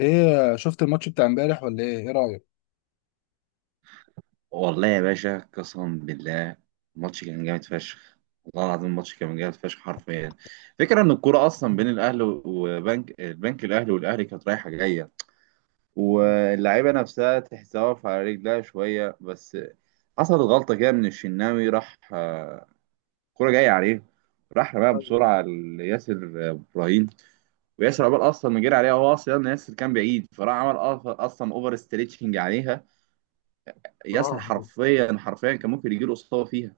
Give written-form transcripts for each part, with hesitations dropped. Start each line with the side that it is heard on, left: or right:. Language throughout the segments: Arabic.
left: ايه شفت الماتش بتاع امبارح ولا ايه رايك؟
right: والله يا باشا قسما بالله. الماتش كان جامد فشخ. والله العظيم الماتش كان جامد فشخ حرفيا. فكرة ان الكوره اصلا بين الاهلي وبنك البنك الاهلي والاهلي كانت رايحه جايه، واللعيبه نفسها تحسها واقفه على رجلها شويه بس. حصلت غلطه كده من الشناوي، راح الكوره جايه عليه، راح رماها
left: طيب.
right: بسرعه لياسر ابراهيم. وياسر عقبال اصلا ما جري عليها، هو اصلا ياسر كان بعيد، فراح عمل اصلا اوفر ستريتشنج عليها.
left: اه،
right: ياسر
left: ايوه.
right: حرفيا حرفيا كان ممكن يجيله اصابه فيها.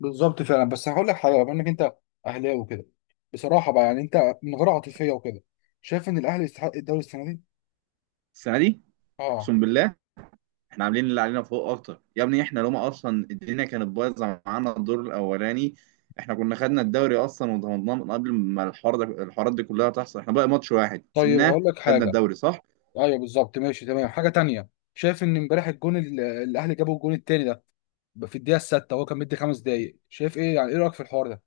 left: بالظبط فعلا، بس هقول لك حاجه، بما انك انت اهلاوي وكده، بصراحه بقى يعني انت من غير عاطفيه وكده، شايف ان الاهلي يستحق الدوري السنه دي؟
right: السنه دي
left: اه.
right: اقسم بالله، احنا عاملين اللي علينا فوق اكتر يا ابني. احنا لما اصلا الدنيا كانت بايظه معانا الدور الاولاني، احنا كنا خدنا الدوري اصلا وضمناه من قبل ما الحوار ده الحوارات دي كلها تحصل. احنا بقى ماتش واحد
left: طيب
right: سيبناه.
left: هقول لك
right: خدنا
left: حاجه.
right: الدوري صح.
left: ايوه بالظبط، ماشي تمام. حاجه تانية، شايف ان امبارح الجون الاهلي جابه الجون التاني ده في الدقيقه السادسه وهو كان مدي 5 دقايق، شايف ايه؟ يعني ايه رايك في الحوار ده؟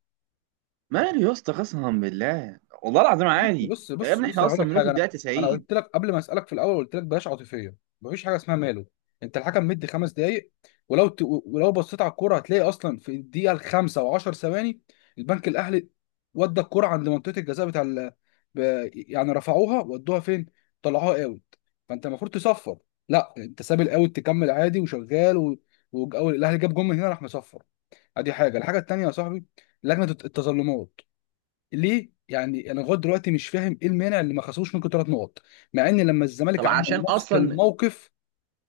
right: ماله يا اسطى؟ قسما بالله والله العظيم عادي.
left: بص
right: يا
left: بص
right: ابني
left: بص
right: احنا
left: انا هقول
right: اصلا
left: لك
right: ملوك
left: حاجه. انا
right: الدقيقه 90.
left: قلت لك قبل ما اسالك في الاول، قلت لك بلاش عاطفيه. مفيش حاجه اسمها ماله. انت الحكم مدي 5 دقائق، ولو بصيت على الكوره هتلاقي اصلا في الدقيقه الخامسه و10 ثواني البنك الاهلي ودى الكوره عند منطقه الجزاء بتاع ب... يعني رفعوها ودوها فين؟ طلعوها اوت. فانت المفروض تصفر. لا، انت ساب الاوت تكمل عادي وشغال الاهلي جاب جون من هنا راح مصفر. ادي حاجه. الحاجه التانيه يا صاحبي، لجنه التظلمات. ليه؟ يعني انا لغايه دلوقتي مش فاهم ايه المانع اللي ما خصموش منكم 3 نقط، مع ان لما الزمالك
right: طب
left: عمل
right: عشان
left: نفس
right: اصلا.
left: الموقف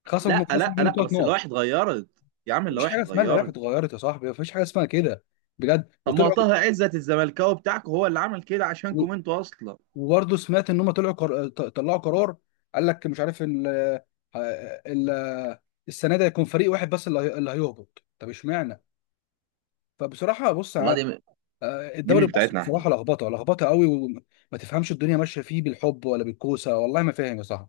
left: خصموا
right: لا
left: خصموا
right: لا
left: منه
right: لا
left: ثلاث
right: بس
left: نقط
right: اللوائح اتغيرت يا عم،
left: مفيش
right: اللوائح
left: حاجه اسمها اللوائح
right: اتغيرت.
left: اتغيرت يا صاحبي، مفيش حاجه اسمها كده بجد.
right: طب ما
left: وطلعوا،
right: طه عزت الزملكاوي بتاعكم هو اللي عمل كده
left: و-
right: عشانكم انتوا اصلا.
left: وبرضه سمعت ان هم طلعوا طلعوا قرار، قال لك مش عارف ال... السنه دي هيكون فريق واحد بس اللي هيهبط. طب اشمعنى؟ فبصراحه بص،
right: والله دي، دي
left: الدوري
right: مش
left: المصري
right: بتاعتنا احنا.
left: بصراحه لخبطه لخبطه قوي، وما تفهمش الدنيا ماشيه فيه بالحب ولا بالكوسه. والله ما فاهم يا صاحبي.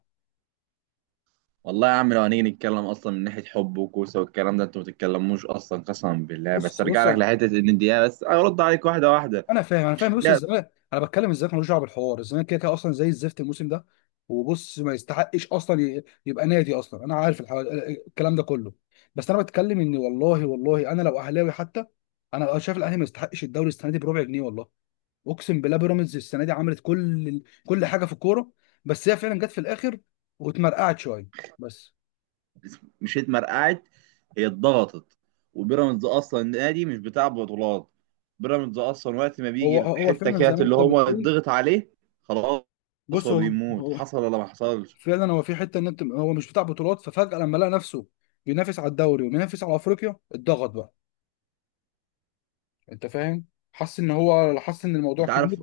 right: والله يا عم لو هنيجي نتكلم اصلا من ناحيه حب وكوسه والكلام ده، انتوا ما بتتكلموش اصلا قسما بالله. بس
left: بص،
right: ارجع لك لحته ان دي، بس ارد عليك واحده واحده.
left: انا فاهم. بص
right: الدقيقه.
left: الزمالك، انا بتكلم الزمالك، ملوش دعوه بالحوار. الزمالك كده كده اصلا زي الزفت الموسم ده، وبص ما يستحقش اصلا يبقى نادي اصلا، انا عارف الكلام ده كله. بس انا بتكلم ان، والله والله انا لو اهلاوي حتى، انا شايف الاهلي ما يستحقش الدوري السنه دي بربع جنيه. والله اقسم بالله، بيراميدز السنه دي عملت كل كل حاجه في الكوره، بس هي فعلا جت في الاخر واتمرقعت شويه بس.
right: مش اتمرقعت، هي اتضغطت. وبيراميدز اصلا نادي مش بتاع بطولات. بيراميدز اصلا وقت ما بيجي
left: هو هو
right: الحته
left: فعلا زي
right: كده
left: ما
right: اللي
left: انت
right: هو
left: بتقول.
right: اتضغط عليه، خلاص،
left: بص،
right: هو
left: هو
right: بيموت.
left: هو
right: حصل ولا ما حصلش.
left: فعلا، هو في حته ان انت هو مش بتاع بطولات، ففجاه لما لقى نفسه بينافس على الدوري وبينافس على افريقيا، اتضغط بقى. انت فاهم؟ حس ان هو حس ان الموضوع
right: انت عارف.
left: كبير.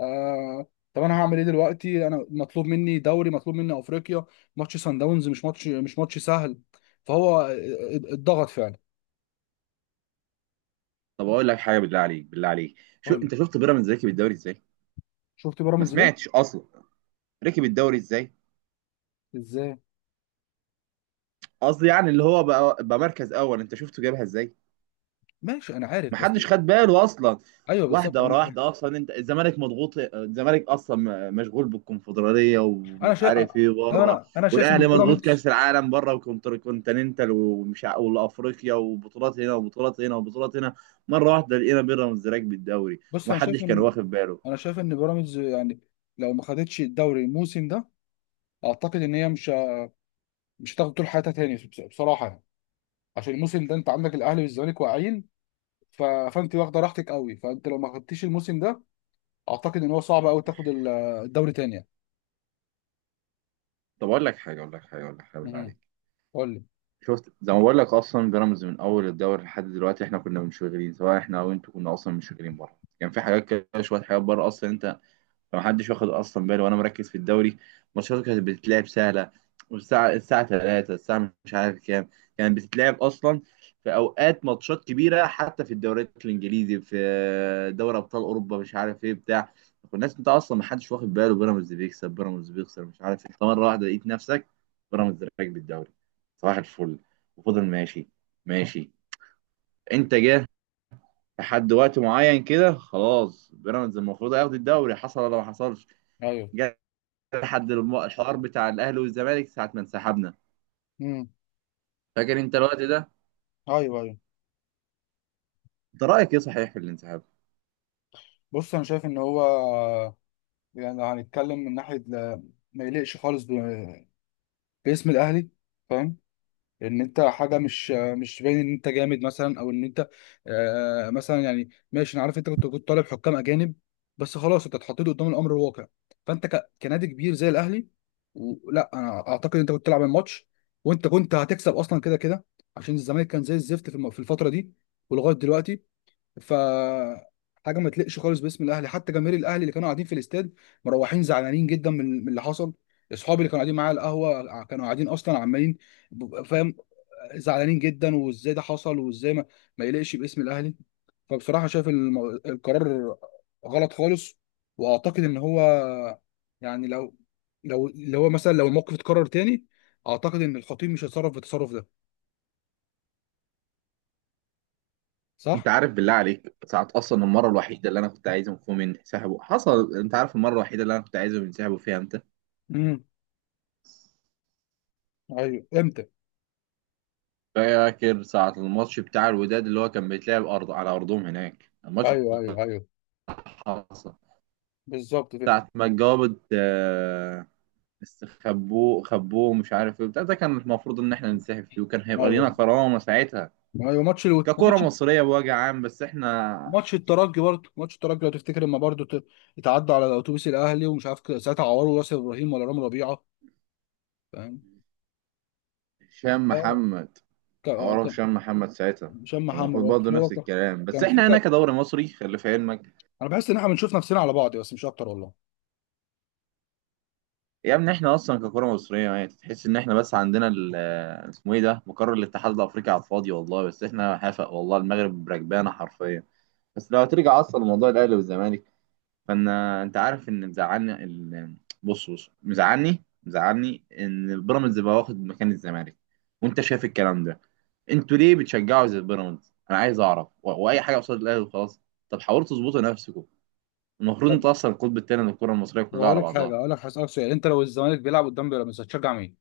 left: آه. طب انا هعمل ايه دلوقتي؟ انا مطلوب مني دوري، مطلوب مني افريقيا، ماتش سان داونز مش ماتش سهل، فهو اتضغط فعلا.
right: طب اقول لك حاجه، بالله عليك بالله عليك، شو
left: قول لي،
right: انت شفت بيراميدز ركب الدوري ازاي؟
left: شفت
right: ما
left: بيراميدز ليه.
right: سمعتش اصلا ركب الدوري ازاي.
left: ازاي؟
right: قصدي يعني اللي هو بقى مركز اول، انت شفته جابها ازاي؟
left: ماشي انا عارف،
right: ما
left: بس
right: حدش خد باله اصلا.
left: ايوه بالظبط
right: واحده
left: انا
right: ورا
left: فاهم.
right: واحده. اصلا انت الزمالك مضغوط، الزمالك اصلا مشغول بالكونفدراليه
left: انا
right: ومش
left: شايف،
right: عارف ايه بره،
left: انا شايف ان
right: والاهلي مضغوط
left: بيراميدز،
right: كاس العالم بره وكونتيننتال وافريقيا وبطولات هنا وبطولات هنا وبطولات هنا. مره واحده لقينا بيراميدز راكب الدوري
left: بص انا شايف
right: ومحدش كان
left: ان،
right: واخد باله.
left: انا شايف ان بيراميدز يعني لو ما خدتش الدوري الموسم ده، اعتقد ان هي مش هتاخد طول حياتها تاني، بصراحه يعني. عشان الموسم ده انت عندك الاهلي والزمالك واقعين، فانت واخده راحتك قوي، فانت لو ما خدتيش الموسم ده اعتقد ان هو صعب قوي تاخد الدوري تاني يعني.
right: طب اقول لك حاجه اقول لك حاجه اقول لك حاجه، بالله
left: امم
right: عليك.
left: قول لي.
right: شفت زي ما بقول لك اصلا، بيراميدز من اول الدوري لحد دلوقتي احنا كنا منشغلين، سواء احنا او انتوا كنا اصلا منشغلين بره، كان في حاجات كده شويه حاجات بره اصلا انت. فمحدش واخد اصلا باله، وانا مركز في الدوري. ماتشاته كانت بتتلعب سهله، والساعه 3 الساعه مش عارف كام، كانت بتتلعب اصلا في اوقات ماتشات كبيره حتى في الدوريات الانجليزي، في دوري ابطال اوروبا مش عارف ايه بتاع. والناس انت اصلا محدش واخد باله، بيراميدز بيكسب بيراميدز بيخسر مش عارف، انت مره واحده لقيت نفسك بيراميدز راكب الدوري. صباح الفل. وفضل ماشي ماشي، انت جه لحد وقت معين كده، خلاص بيراميدز المفروض هياخد الدوري. حصل ولا ما حصلش.
left: ايوه.
right: جه لحد الحوار بتاع الاهلي والزمالك ساعه ما انسحبنا.
left: امم.
right: فاكر انت الوقت ده؟
left: ايوه، ايوه.
right: انت رايك ايه صحيح في الانسحاب؟
left: بص انا شايف ان هو، يعني لو هنتكلم من ناحيه ما يليقش خالص باسم الاهلي. فاهم؟ ان انت حاجه مش باين ان انت جامد مثلا، او ان انت، آه مثلا، يعني ماشي انا عارف انت كنت طالب حكام اجانب، بس خلاص انت اتحطيت قدام الامر الواقع. فانت كنادي كبير زي الاهلي، لا انا اعتقد انت كنت تلعب الماتش، وانت كنت هتكسب اصلا كده كده عشان الزمالك كان زي الزفت في في الفتره دي ولغايه دلوقتي. ف حاجه ما تليقش خالص باسم الاهلي. حتى جماهير الاهلي اللي كانوا قاعدين في الاستاد مروحين زعلانين جدا من اللي حصل. اصحابي اللي كانوا قاعدين معايا على القهوه كانوا قاعدين اصلا عمالين فاهم، زعلانين جدا، وازاي ده حصل، وازاي ما يليقش باسم الاهلي. فبصراحه شايف القرار غلط خالص، واعتقد ان هو يعني لو، لو اللي هو مثلا لو الموقف اتكرر تاني، اعتقد ان الخطيب مش هيتصرف بالتصرف ده.
right: انت
left: صح؟
right: عارف بالله عليك ساعه اصلا المره الوحيده اللي انا كنت عايزهم فيهم ينسحبوا حصل؟ انت عارف المره الوحيده اللي انا كنت عايزهم ينسحبوا فيها امتى؟
left: امم. ايوه، امتى؟
right: فاكر ساعه الماتش بتاع الوداد اللي هو كان بيتلعب ارض على ارضهم هناك، الماتش
left: ايوه،
right: اللي
left: ايوه، ايوه،
right: حصل،
left: بالظبط كده.
right: ساعه ما اتجاوبت استخبوه خبوه مش عارف ايه بتاع، ده كان المفروض ان احنا ننسحب فيه وكان هيبقى لينا
left: ايوه،
right: كرامه ساعتها
left: ايوه، ماتش
right: ككرة
left: ماتش،
right: مصرية بوجه عام. بس احنا
left: ماتش الترجي برضه، ماتش الترجي لو تفتكر، لما برضه اتعدى على اتوبيس الاهلي ومش عارف كده، ساعتها عوروا ياسر ابراهيم ولا رامي ربيعه، فاهم.
right: هشام
left: آه،
right: محمد، عوره
left: كان
right: هشام محمد ساعتها،
left: هشام
right: كان
left: محمد
right: المفروض
left: برضه،
right: برضه
left: هو
right: نفس الكلام. بس
left: كان في
right: احنا هنا كدوري مصري، خلي في علمك
left: انا بحس ان احنا بنشوف نفسنا على بعض بس، مش اكتر والله.
right: يا ابني احنا اصلا ككره مصريه، يعني تحس ان احنا بس عندنا اسمه ايه ده، مقر الاتحاد الافريقي على الفاضي والله، بس احنا حافق، والله المغرب بركبانه حرفيا. بس لو هترجع اصلا لموضوع الاهلي والزمالك، فانا انت عارف ان مزعلني ال... بص بص، مزعلني ان البيراميدز بقى واخد مكان الزمالك، وانت شايف الكلام ده. انتوا ليه بتشجعوا زي البيراميدز؟ انا عايز اعرف، و... واي حاجه قصاد الاهلي وخلاص. طب حاولوا تظبطوا نفسكم، المفروض
left: طب،
right: انتوا اصلا القطب الثاني للكره المصريه
left: طب
right: كلها
left: هقول
right: على
left: لك حاجه،
right: بعضها.
left: هقول لك، هسألك سؤال: انت لو الزمالك بيلعب قدام بيراميدز هتشجع مين؟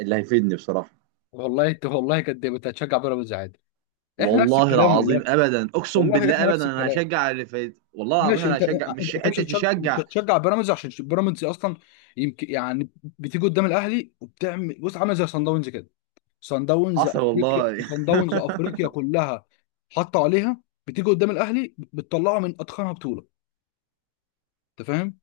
right: اللي هيفيدني بصراحه.
left: والله انت والله كداب، انت هتشجع بيراميدز عادي. احنا نفس
right: والله
left: الكلام
right: العظيم
left: والله،
right: ابدا، اقسم
left: والله
right: بالله
left: احنا
right: ابدا،
left: نفس
right: انا
left: الكلام.
right: هشجع اللي فايت، والله العظيم
left: ماشي،
right: انا
left: انت
right: هشجع، مش
left: انت مش
right: حته
left: هتشجع، مش
right: تشجع.
left: هتشجع بيراميدز عشان بيراميدز اصلا يمكن يعني بتيجي قدام الاهلي وبتعمل، بص عامله زي صن داونز كده. صن داونز
right: حصل
left: افريقيا،
right: والله.
left: صن داونز افريقيا كلها حطوا عليها، بتيجي قدام الاهلي بتطلعه من اتخنها بطوله. انت فاهم؟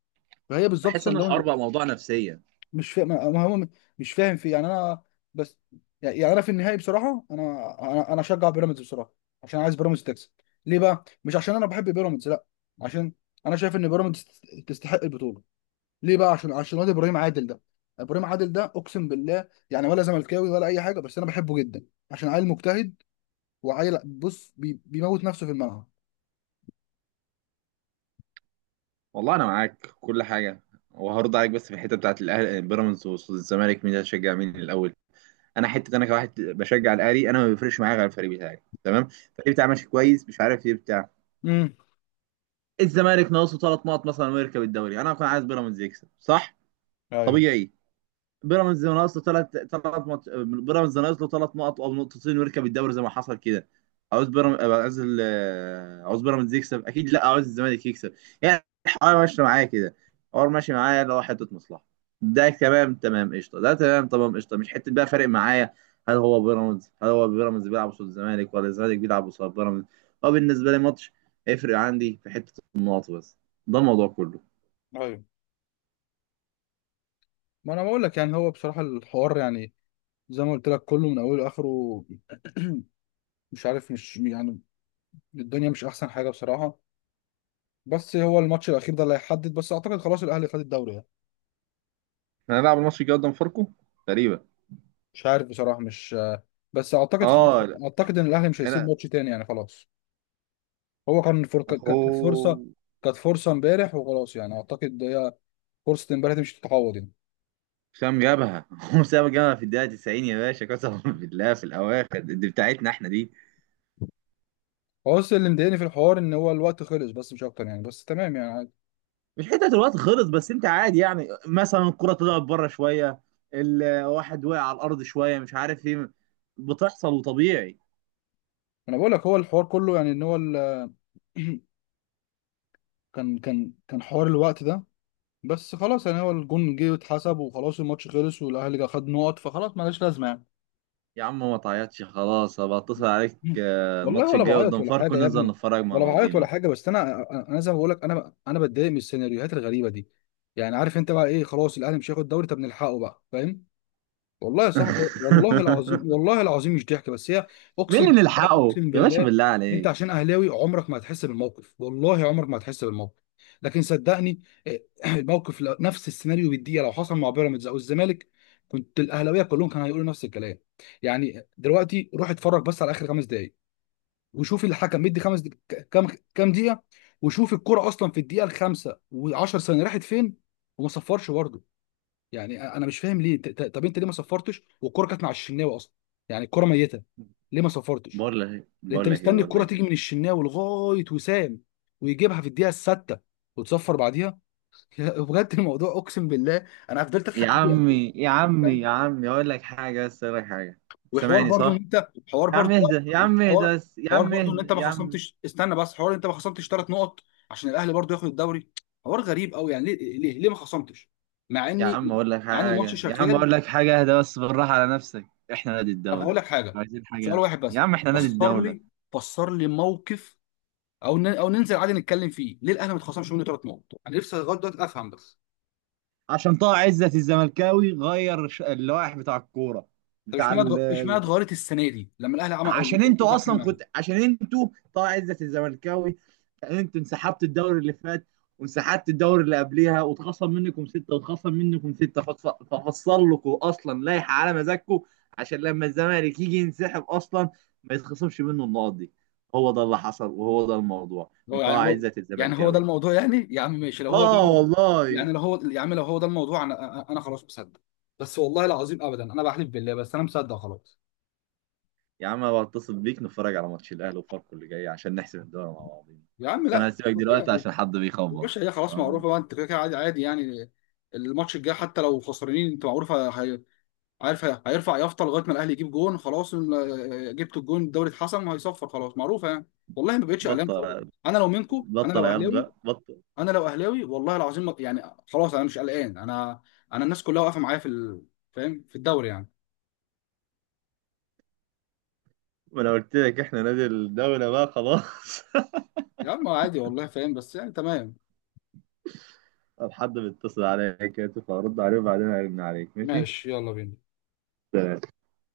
left: فهي بالظبط
right: بحس ان
left: صن داونز.
right: الحوار بقى موضوع نفسيه.
left: مش فاهم، ما هو مش فاهم في، يعني انا، بس يعني انا في النهائي بصراحه، انا، انا اشجع بيراميدز بصراحه عشان عايز بيراميدز تكسب. ليه بقى؟ مش عشان انا بحب بيراميدز، لا، عشان انا شايف ان بيراميدز تستحق البطوله. ليه بقى؟ عشان عشان واد ابراهيم عادل ده. ابراهيم عادل ده، اقسم بالله يعني، ولا زملكاوي ولا اي حاجه، بس انا بحبه جدا عشان عيل مجتهد، وعيل بص بيموت نفسه في الملعب.
right: والله انا معاك في كل حاجه، وهرد عليك بس في الحته بتاعت الاهلي بيراميدز والزمالك مين هتشجع مين الاول. انا حته انا كواحد بشجع الاهلي، انا ما بيفرقش معايا غير الفريق بتاعي تمام، الفريق بتاعي ماشي كويس مش عارف ايه بتاع.
left: امم.
right: الزمالك ناقصه ثلاث نقط مثلا ويركب الدوري، انا كنت عايز بيراميدز يكسب صح.
left: ايوه،
right: طبيعي. بيراميدز ناقص له بيراميدز ناقص له ثلاث نقط او نقطتين ويركب الدوري زي ما حصل كده، عاوز بيراميدز، عاوز ال-، عاوز بيراميدز يكسب اكيد، لا عاوز الزمالك يكسب. يعني الحوار ماشي معايا كده، الحوار ماشي معايا اللي هو حته مصلحه، ده تمام تمام قشطه، ده تمام تمام قشطه. مش حته بقى فارق معايا هل هو بيراميدز، هل هو بيراميدز بيلعب قصاد الزمالك ولا الزمالك بيلعب قصاد بيراميدز. هو بالنسبه لي ماتش، هيفرق عندي في حته النقط بس، ده الموضوع كله.
left: ايوه. ما انا بقول لك يعني، هو بصراحه الحوار يعني زي ما قلت لك كله من اوله لاخره، مش عارف، مش يعني، الدنيا مش احسن حاجه بصراحه. بس هو الماتش الاخير ده اللي هيحدد، بس اعتقد خلاص الاهلي خد الدوري يعني.
right: احنا هنلعب الماتش الجاي قدام فاركو تقريبا.
left: مش عارف بصراحه، مش، بس اعتقد خلاص.
right: اه.
left: اعتقد ان الاهلي مش هيسيب
right: انا
left: ماتش تاني يعني، خلاص. هو كان
right: اهو.
left: كانت فرصه، كانت فرصه امبارح وخلاص يعني، اعتقد هي فرصه امبارح دي مش هتتعوض يعني.
right: حسام جابها. هو حسام جابها في الدقيقة 90 يا باشا قسما بالله، في الأواخر دي بتاعتنا احنا دي.
left: هو بس اللي مضايقني في الحوار ان هو الوقت خلص بس، مش اكتر يعني، بس تمام يعني عادي.
right: مش حتة الوقت خلص بس، أنت عادي يعني، مثلا الكرة طلعت بره شوية، الواحد وقع على الأرض شوية، مش عارف إيه، بتحصل وطبيعي.
left: انا بقول لك هو الحوار كله يعني ان هو كان كان حوار الوقت ده، بس خلاص يعني هو الجون جه واتحسب وخلاص، الماتش خلص والاهلي جا خد نقط، فخلاص مالهاش لازمه يعني.
right: يا عم ما تعيطش، خلاص هبقى أتصل عليك
left: والله
right: الماتش
left: ولا
right: الجاي
left: بعيط
right: قدام
left: ولا
right: فاركو
left: حاجه يا
right: ننزل
left: ابني،
right: نتفرج مع
left: ولا بعيط ولا
right: بعضينا.
left: حاجه، بس انا انا زي ما بقول لك، انا بتضايق من السيناريوهات الغريبه دي. يعني عارف انت بقى ايه؟ خلاص الاهلي مش هياخد دوري، طب نلحقه بقى. فاهم؟ والله يا صاحبي، والله العظيم، والله العظيم مش ضحك بس هي.
right: مين
left: اقسم
right: اللي
left: بالله،
right: نلحقه
left: اقسم
right: يا باشا
left: بالله.
right: بالله
left: انت
right: عليك؟
left: عشان اهلاوي عمرك ما هتحس بالموقف، والله عمرك ما هتحس بالموقف. لكن صدقني، إيه، الموقف نفس السيناريو بالدقيقه لو حصل مع بيراميدز او الزمالك، كنت الاهلاويه كلهم كانوا هيقولوا نفس الكلام. يعني دلوقتي روح اتفرج بس على اخر 5 دقائق، وشوف الحكم مدي كام كام دقيقه. وشوف الكرة اصلا في الدقيقه الخامسه و10 ثانيه راحت فين وما صفرش برضه. يعني انا مش فاهم ليه، طب انت ليه ما صفرتش والكرة كانت مع الشناوي اصلا؟ يعني الكرة ميتة، ليه ما صفرتش؟ لأن انت مستني
right: بقول
left: الكرة
right: لك
left: تيجي
right: إيه.
left: من الشناوي لغاية وسام ويجيبها في الدقيقة السادسة وتصفر بعديها. يا، بجد الموضوع اقسم بالله انا فضلت
right: يا
left: اضحك فيه
right: عمي يا
left: أوي.
right: عمي يا عمي، اقول لك حاجه بس، اقول لك حاجه.
left: وحوار
right: سامعني
left: برضو ان
right: صح؟
left: انت، حوار
right: يا عم
left: برضو،
right: اهدى يا
left: لا،
right: عم اهدى
left: حوار،
right: بس، يا
left: حوار
right: عم
left: برضو ان
right: اهدى
left: انت ما
right: يا عم.
left: خصمتش، استنى بس، حوار إن انت ما خصمتش 3 نقط عشان الاهلي برضو ياخد الدوري. حوار غريب قوي يعني، ليه، ليه ما خصمتش؟ مع
right: يا
left: اني،
right: عم اقول لك
left: مع ان الماتش
right: حاجه، يا عم
left: شغال.
right: اقول لك حاجه، اهدى بس، بالراحه على نفسك. احنا نادي
left: طب هقول
right: الدوله،
left: لك حاجه،
right: عايزين
left: سؤال
right: حاجه
left: واحد
right: يا
left: بس،
right: عم، احنا نادي
left: فسر لي،
right: الدوله.
left: فسر لي موقف، او ننزل عادي نتكلم فيه: ليه الاهلي ما اتخصمش منه 3 نقط؟ انا نفسي لغايه دلوقتي افهم بس.
right: عشان طه عزت الزملكاوي غير اللوائح بتاع الكوره
left: طب
right: بتاع
left: اشمعنى
right: ال-.
left: اشمعنى اتغيرت السنه دي لما الاهلي عمل
right: عشان انتوا
left: الوقت
right: اصلا
left: معايا؟
right: كنت، عشان انتوا طبعا، عزة الزملكاوي يعني، انتوا انسحبت الدوري اللي فات وانسحبت الدوري اللي قبليها، واتخصم منكم ستة واتخصم منكم ستة، ففصل لكم اصلا لائحة على مزاجكم، عشان لما الزمالك يجي ينسحب اصلا ما يتخصمش منه النقط دي. هو ده اللي حصل، وهو ده الموضوع من
left: هو
right: طه
left: يعني، هو
right: عزة
left: يعني هو ده
right: الزملكاوي.
left: الموضوع يعني؟ يا عم ماشي، لو هو ده،
right: اه والله.
left: يعني لو هو، يا عم لو هو ده الموضوع، انا انا خلاص مصدق، بس والله العظيم ابدا، انا بحلف بالله، بس انا مصدق خلاص.
right: يا عم أنا بتصل بيك نتفرج على ماتش الاهلي وفاركو اللي جاي، عشان نحسب الدوري مع بعضينا.
left: يا عم
right: بس انا
left: لا،
right: هسيبك دلوقتي
left: يعني
right: عشان حد بيخبط.
left: الباشا هي خلاص
right: تمام.
left: معروفه بقى، انت كده كده عادي عادي يعني، الماتش الجاي حتى لو خسرانين انت معروفه. عارف، هيرفع يافطه لغايه ما الاهلي يجيب جون، خلاص جبت الجون، الدوري اتحسم، وهيصفر. خلاص معروفه يعني، والله ما بقتش قلقان خلاص.
right: بطل،
left: انا لو منكم، انا
right: بطل
left: لو
right: عياط
left: اهلاوي،
right: بقى، بطل.
left: انا لو اهلاوي والله العظيم يعني خلاص انا مش قلقان. انا، انا الناس كلها واقفه معايا في فاهم، في الدوري يعني.
right: ما انا قلت لك احنا نادي الدولة بقى خلاص.
left: يا عم عادي، والله فاهم، بس يعني تمام.
right: طب حد بيتصل عليا كده، تبقى ارد عليه وبعدين ارن عليك، ماشي.
left: ماشي، يلا بينا.
right: سلام.